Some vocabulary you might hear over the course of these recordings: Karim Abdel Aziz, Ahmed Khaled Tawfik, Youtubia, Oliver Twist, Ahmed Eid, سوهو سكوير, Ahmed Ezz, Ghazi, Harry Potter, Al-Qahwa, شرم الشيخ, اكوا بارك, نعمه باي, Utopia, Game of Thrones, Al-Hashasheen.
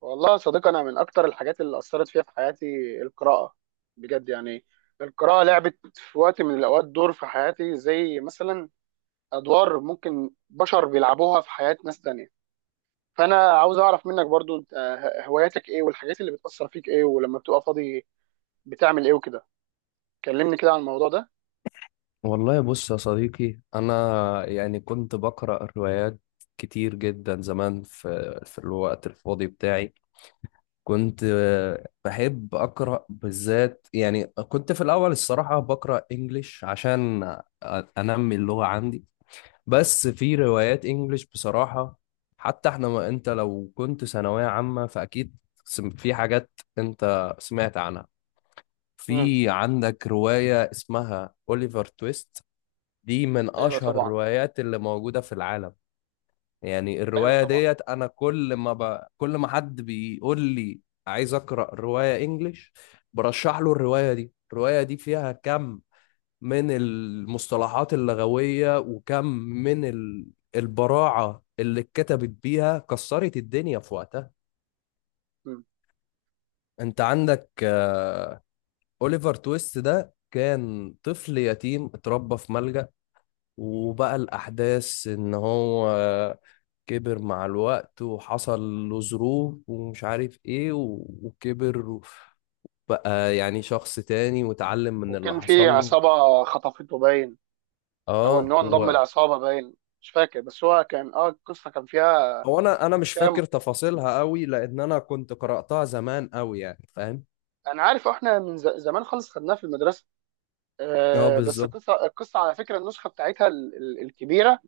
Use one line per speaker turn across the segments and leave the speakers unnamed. والله يا صديقي انا من اكتر الحاجات اللي اثرت فيها في حياتي القراءه. بجد يعني، القراءه لعبت في وقت من الاوقات دور في حياتي، زي مثلا ادوار ممكن بشر بيلعبوها في حياه ناس تانية. فانا عاوز اعرف منك برضو انت هواياتك ايه، والحاجات اللي بتاثر فيك ايه، ولما بتبقى فاضي بتعمل ايه وكده. كلمني كده عن الموضوع ده.
والله بص يا صديقي أنا، يعني كنت بقرأ روايات كتير جدا زمان في الوقت الفاضي بتاعي. كنت بحب أقرأ، بالذات يعني كنت في الأول، الصراحة بقرأ إنجليش عشان أنمي اللغة عندي. بس في روايات إنجليش بصراحة. حتى إحنا ما أنت لو كنت ثانوية عامة فأكيد في حاجات أنت سمعت عنها.
امم
في عندك رواية اسمها أوليفر تويست. دي من
ايوه
اشهر
طبعا.
الروايات اللي موجوده في العالم. يعني
ايوه
الروايه
طبعا.
ديت انا كل ما حد بيقول لي عايز اقرا روايه انجليش برشح له الروايه دي. الروايه دي فيها كم من المصطلحات اللغويه، وكم من البراعه اللي اتكتبت بيها، كسرت الدنيا في وقتها.
امم
انت عندك، اوليفر تويست ده كان طفل يتيم اتربى في ملجأ، وبقى الأحداث إن هو كبر مع الوقت وحصل له ظروف ومش عارف إيه وكبر، بقى يعني شخص تاني واتعلم من اللي
وكان في
حصل له.
عصابه خطفته باين، او ان
اه
هو انضم
هو.
لعصابه باين. مش فاكر، بس هو كان القصه كان فيها،
هو انا مش فاكر تفاصيلها قوي، لان انا كنت قرأتها زمان قوي، يعني فاهم.
انا عارف احنا من زمان خالص خدناها في المدرسه.
اه
أه، بس
بالظبط
القصه القصه على فكره، النسخه بتاعتها الكبيره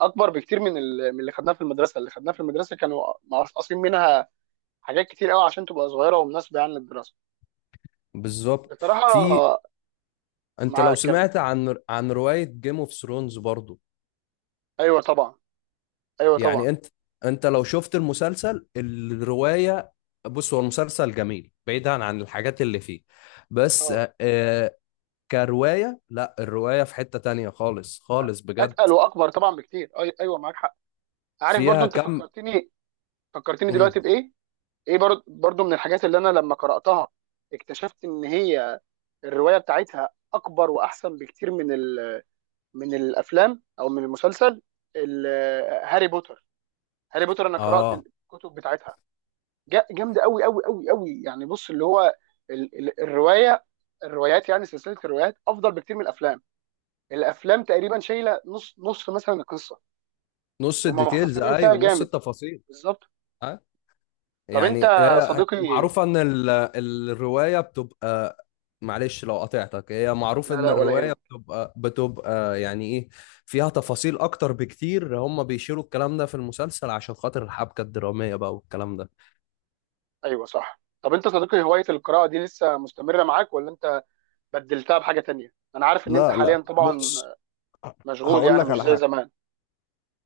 اكبر بكتير من من اللي خدناها في المدرسه. اللي خدناها في المدرسه كانوا مقصقصين منها حاجات كتير قوي عشان تبقى صغيره ومناسبه يعني للدراسه.
بالظبط.
بصراحه
في، انت لو
معاك كمل.
سمعت عن رواية جيم اوف ثرونز برضو.
ايوه طبعا. ايوه طبعا.
يعني انت لو شفت المسلسل الرواية. بص هو المسلسل جميل بعيدا عن الحاجات اللي فيه، بس
اه،
كرواية لا، الرواية في حتة تانية خالص خالص بجد.
اتقل واكبر طبعا بكتير. ايوه معاك حق. عارف برضو
فيها
انت
كم.
فكرتني، فكرتني
مم.
دلوقتي بايه؟ ايه برضو، برضو من الحاجات اللي انا لما قراتها اكتشفت ان هي الروايه بتاعتها اكبر واحسن بكتير من من الافلام او من المسلسل، ال- هاري بوتر. هاري بوتر انا قرات
اه،
الكتب بتاعتها، جامده قوي قوي قوي قوي. يعني بص، اللي هو الروايه، الروايات يعني سلسله الروايات افضل بكتير من الافلام. الافلام تقريبا شايله نص نص مثلا القصه،
نص
هم
الديتيلز،
مختصرين فيها
ايوه، نص
جامد.
التفاصيل.
بالظبط. طب انت
يعني هي
صديقي،
معروفة ان الرواية بتبقى، معلش لو قطعتك، هي معروف
لا
ان
لا ولا
الرواية
هم.
بتبقى يعني ايه؟ فيها تفاصيل اكتر بكتير. هم بيشيروا الكلام ده في المسلسل عشان خاطر الحبكة الدرامية بقى، والكلام ده.
ايوه صح. طب انت صديقي، هوايه القراءه دي لسه مستمره معاك، ولا انت بدلتها بحاجه تانية؟ انا عارف ان انت
لا
حاليا
لا،
طبعا
بص،
مشغول
هقول
يعني،
لك
مش
على
زي
حاجة.
زمان.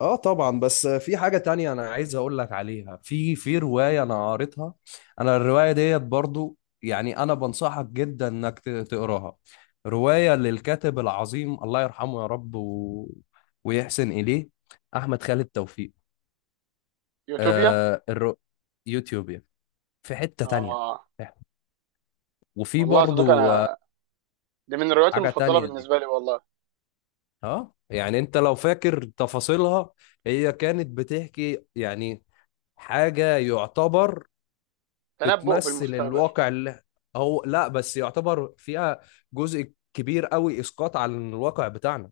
اه طبعا، بس في حاجة تانية انا عايز اقول لك عليها. في رواية انا قريتها، انا الرواية ديت برضو، يعني انا بنصحك جدا انك تقراها. رواية للكاتب العظيم، الله يرحمه يا رب ويحسن اليه، احمد خالد توفيق.
يوتوبيا.
آه الر... يوتيوب يعني. في حتة تانية،
اه،
وفي
والله يا صديقي
برضو
انا دي من الروايات
حاجة
المفضله
تانية دي.
بالنسبه لي والله.
اه، يعني انت لو فاكر تفاصيلها، هي كانت بتحكي يعني حاجة يعتبر
تنبؤ
بتمثل
بالمستقبل.
الواقع اللي هو، لا بس يعتبر فيها جزء كبير قوي اسقاط على الواقع بتاعنا.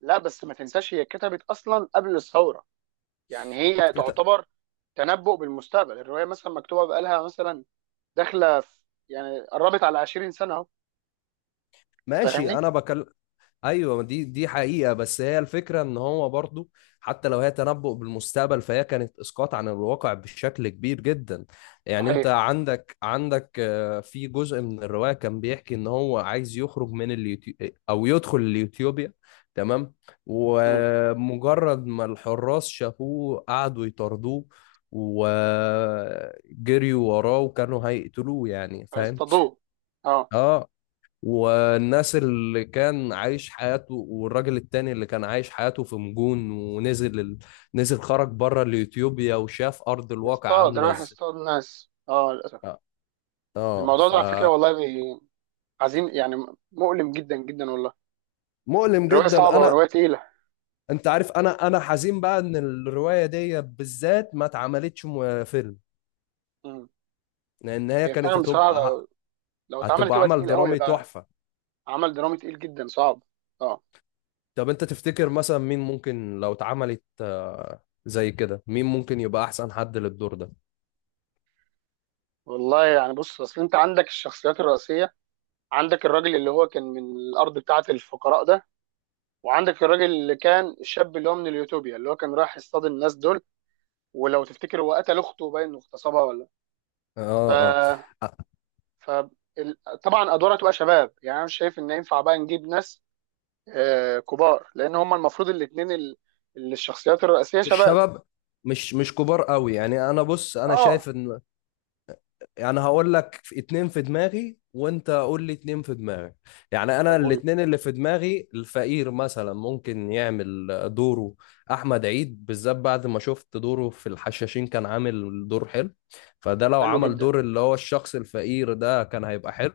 لا، بس ما تنساش هي اتكتبت اصلا قبل الثوره، يعني هي
اتكت-
تعتبر تنبؤ بالمستقبل. الروايه مثلا مكتوبه بقالها مثلا، داخله في يعني قربت على 20 سنه اهو.
ماشي،
فاهمني؟
انا بكلم. ايوه ما دي حقيقه، بس هي الفكره ان هو برضو حتى لو هي تنبؤ بالمستقبل، فهي كانت اسقاط عن الواقع بشكل كبير جدا. يعني انت
صحيح.
عندك في جزء من الروايه كان بيحكي ان هو عايز يخرج من اليوتيوب او يدخل اليوتيوبيا، تمام.
امم.
ومجرد ما الحراس شافوه قعدوا يطاردوه، وجريوا وراه وكانوا هيقتلوه، يعني فاهم.
هيصطادوه. اه.
اه والناس اللي كان عايش حياته والراجل التاني اللي كان عايش حياته في مجون، ونزل نزل، خرج بره اليوتيوبيا وشاف ارض الواقع
يصطاد،
عامله
رايح
ازاي.
يصطاد ناس، اه للاسف.
اه.
الموضوع ده على فكره
آه،
والله عظيم يعني، مؤلم جدا جدا والله.
فمؤلم
الروايه
جدا
صعبه
انا.
وروايه تقيله.
انت عارف انا حزين بقى ان الروايه دي بالذات ما اتعملتش فيلم،
امم.
لان هي
هي
كانت
فعلا بصراحه
هتبقى
لو اتعمل
هتبقى
تبقى
عمل
تقيل قوي،
درامي
هيبقى
تحفه.
عمل درامي تقيل جدا صعب. اه.
طب انت تفتكر مثلا مين ممكن لو اتعملت زي كده، مين ممكن يبقى احسن حد للدور ده؟
والله يعني بص، اصل انت عندك الشخصيات الرئيسيه، عندك الراجل اللي هو كان من الارض بتاعه الفقراء ده، وعندك الراجل اللي كان الشاب اللي هو من اليوتوبيا اللي هو كان رايح يصطاد الناس دول. ولو تفتكر هو قتل اخته باين انه اغتصبها ولا؟ ف،
اه اه،
ف، ال- طبعا ادوارها تبقى شباب يعني، انا مش شايف ان ينفع بقى نجيب ناس آه كبار، لان هم المفروض الاثنين اللي الشخصيات الرئيسيه
مش
شباب.
شباب، مش كبار قوي، يعني انا بص انا شايف
اه.
ان، يعني هقول لك في اتنين في دماغي وانت قول لي اتنين في دماغك. يعني انا
طب قول.
الاتنين اللي في دماغي، الفقير مثلا ممكن يعمل دوره احمد عيد، بالذات بعد ما شفت دوره في الحشاشين كان عامل دور حلو. فده لو
حلو
عمل
جدا.
دور اللي هو الشخص الفقير ده كان هيبقى حلو.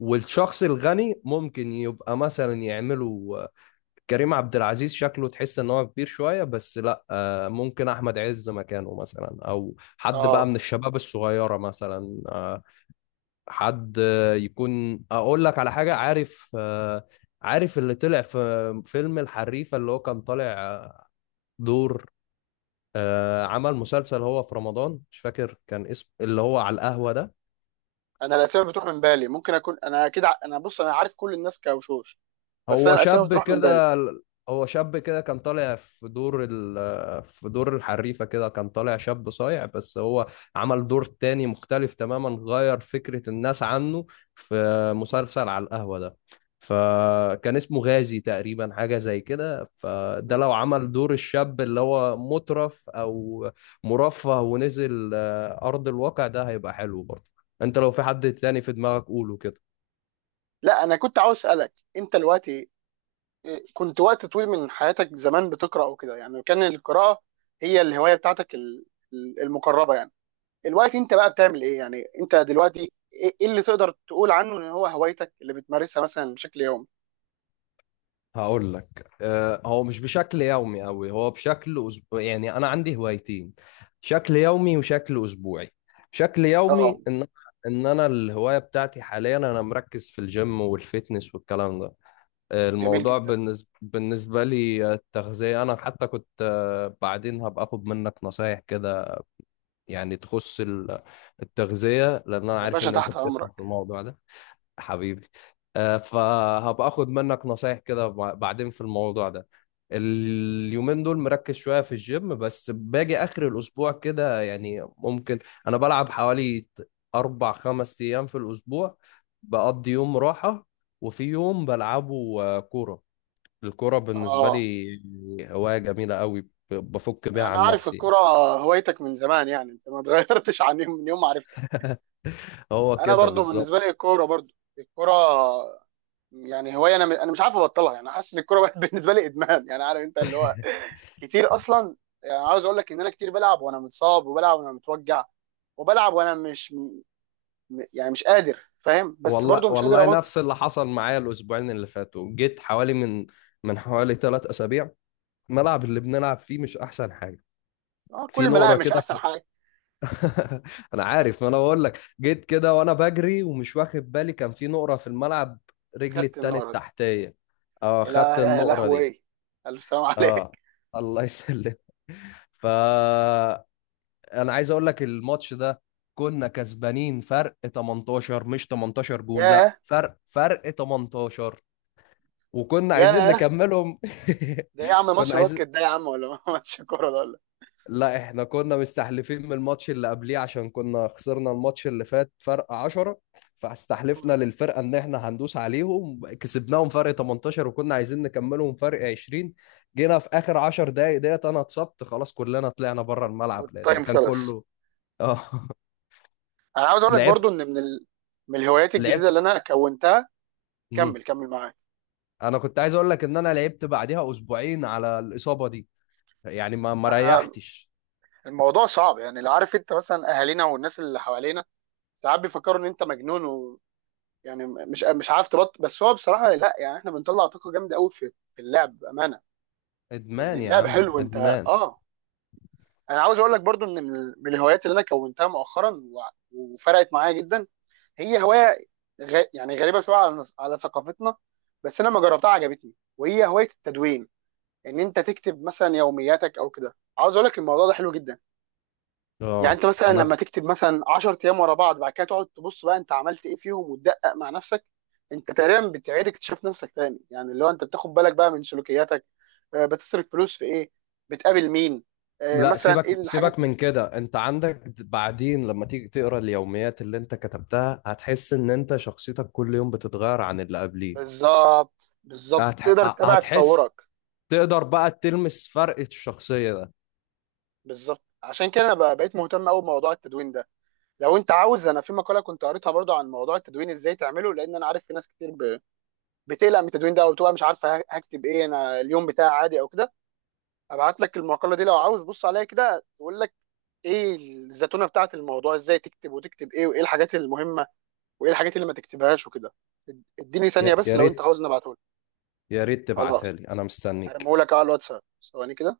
والشخص الغني ممكن يبقى مثلا يعمله كريم عبد العزيز، شكله تحس ان هو كبير شويه، بس لا، ممكن احمد عز مكانه مثلا، او حد بقى
اه،
من الشباب الصغيره مثلا، حد يكون، اقول لك على حاجه، عارف، عارف اللي طلع في فيلم الحريفه، اللي هو كان طالع دور، عمل مسلسل هو في رمضان مش فاكر كان اسمه، اللي هو على القهوه ده.
انا الاسماء بتروح من بالي، ممكن اكون انا اكيد انا بص، انا عارف كل الناس كوشوش، بس انا
هو
الاسماء
شاب
بتروح من بالي.
كده. كان طالع في دور في دور الحريفة كده، كان طالع شاب صايع، بس هو عمل دور تاني مختلف تماما، غير فكرة الناس عنه، في مسلسل على القهوة ده. فكان اسمه غازي تقريبا، حاجة زي كده.
م-
فده لو
م.
عمل دور الشاب اللي هو مترف أو مرفه ونزل أرض الواقع، ده هيبقى حلو برضه. انت لو في حد تاني في دماغك قوله كده.
لا انا كنت عاوز اسالك انت دلوقتي، إيه، كنت وقت طويل من حياتك زمان بتقرا وكده يعني، كان القراءه هي الهوايه بتاعتك المقربه يعني. دلوقتي انت بقى بتعمل ايه يعني؟ انت دلوقتي ايه، إيه اللي تقدر تقول عنه ان هو هوايتك اللي بتمارسها مثلا بشكل يومي؟
هقول لك، هو مش بشكل يومي قوي، هو بشكل أسبوع. يعني انا عندي هوايتين، شكل يومي وشكل اسبوعي. شكل
اه.
يومي ان انا الهوايه بتاعتي حاليا، انا مركز في الجيم والفيتنس والكلام ده.
جميل
الموضوع
جدا.
بالنسبه لي، التغذيه. انا حتى كنت، بعدين هبقى اخد منك نصايح كده، يعني تخص التغذيه، لان انا
يا
عارف
باشا
ان انت
تحت
بتفهم في
امرك.
الموضوع ده. حبيبي، فهبقى اخد منك نصايح كده بعدين في الموضوع ده. اليومين دول مركز شوية في الجيم، بس باجي آخر الأسبوع كده يعني ممكن أنا بلعب حوالي أربع خمس أيام في الأسبوع، بقضي يوم راحة، وفي يوم بلعبه كورة. الكورة بالنسبة
اه
لي هواية جميلة قوي، بفك بيها
انا
عن
عارف
نفسي.
الكرة هوايتك من زمان يعني، انت ما اتغيرتش عن يوم من يوم ما عرفتها.
هو
انا
كده
برضو
بالظبط.
بالنسبه لي الكوره، برضو الكوره يعني هوايه، انا انا مش عارف ابطلها يعني، حاسس ان الكوره بقت بالنسبه لي ادمان يعني، عارف انت اللي هو كتير اصلا. يعني عاوز اقول لك ان انا كتير بلعب وانا متصاب، وبلعب وانا متوجع، وبلعب وانا مش يعني مش قادر، فاهم؟ بس برضو
والله
مش قادر
والله،
ابطل.
نفس اللي حصل معايا الاسبوعين اللي فاتوا. جيت حوالي من حوالي 3 اسابيع، الملعب اللي بنلعب فيه مش احسن حاجه،
آه
في
كل ما لاعب
نقره
مش
كده
احسن حاجه.
انا عارف، ما انا بقول لك، جيت كده وانا بجري ومش واخد بالي، كان في نقره في الملعب، رجلي
خدت
التاني
النار دي.
التحتيه. اه خدت
يا
النقره
لهوي
دي.
ايه! الف سلام
اه
عليك.
الله يسلم. فانا عايز اقول لك الماتش ده كنا كسبانين فرق 18، مش 18 جون، لا
ياه.
فرق 18، وكنا عايزين
ياه.
نكملهم.
ده إيه يا عم،
كنا
ماتش باسكت
عايزين
ده يا عم ولا ماتش كوره ده ولا؟
لا احنا كنا مستحلفين من الماتش اللي قبليه، عشان كنا خسرنا الماتش اللي فات فرق 10. فاستحلفنا
مم.
للفرقة ان احنا هندوس عليهم، كسبناهم فرق 18، وكنا عايزين نكملهم فرق 20. جينا في اخر 10 دقايق ديت انا اتصبت خلاص، كلنا طلعنا بره الملعب لان
والتايم
كان
خلص.
كله. اه.
انا عاوز اقول لك برضو
لعبت
ان من من الهوايات الجديده
لعبت.
اللي انا كونتها،
مم.
كمل كمل معاك.
انا كنت عايز اقول لك ان انا لعبت بعديها اسبوعين على الاصابة دي، يعني ما
احنا
ريحتش.
الموضوع صعب يعني، اللي عارف انت مثلا اهالينا والناس اللي حوالينا ساعات بيفكروا ان انت مجنون و... يعني مش مش عارف تبط، بس هو بصراحه لا، يعني احنا بنطلع طاقه جامده قوي في في اللعب بامانه، يعني
ادمان يا
اللعب
عم،
حلو انت.
ادمان.
اه. انا عاوز اقول لك برضو ان من من الهوايات اللي انا كونتها مؤخرا و... وفرقت معايا جدا، هي هوايه يعني غريبه شويه على على ثقافتنا، بس انا لما جربتها عجبتني، وهي هوايه التدوين. ان انت تكتب مثلا يومياتك او كده. عاوز اقول لك الموضوع ده حلو جدا، يعني
اه،
انت مثلا لما تكتب مثلا 10 ايام ورا بعض، بعد كده تقعد تبص بقى انت عملت ايه فيهم وتدقق مع نفسك، انت تقريبا بتعيد اكتشاف نفسك تاني. يعني اللي هو انت بتاخد بالك بقى من سلوكياتك، بتصرف فلوس في ايه، بتقابل مين،
لا،
مثلا
سيبك
ايه الحاجات.
سيبك من كده. انت عندك بعدين لما تيجي تقرا اليوميات اللي انت كتبتها، هتحس ان انت شخصيتك كل يوم بتتغير عن اللي قبليه.
بالظبط، بالظبط،
هتح...
تقدر تتابع تطورك.
هتحس تقدر بقى تلمس فرق الشخصية ده.
بالظبط، عشان كده انا بقيت مهتم قوي بموضوع التدوين ده. لو انت عاوز، انا في مقاله كنت قريتها برضو عن موضوع التدوين ازاي تعمله، لان انا عارف في ناس كتير بتقلق من التدوين ده او بتبقى مش عارفه هكتب ايه، انا اليوم بتاعي عادي او كده. ابعت لك المقاله دي لو عاوز، بص عليها كده، تقول لك ايه الزتونه بتاعت الموضوع، ازاي تكتب وتكتب ايه، وايه الحاجات المهمه، وايه الحاجات اللي ما تكتبهاش وكده. اديني ثانيه
يا
بس
يا
لو انت
ريت،
عاوز نبعته لك.
يا ريت
خلاص،
تبعتها لي، انا مستنيك.
هرميه لك على الواتساب، ثواني كده.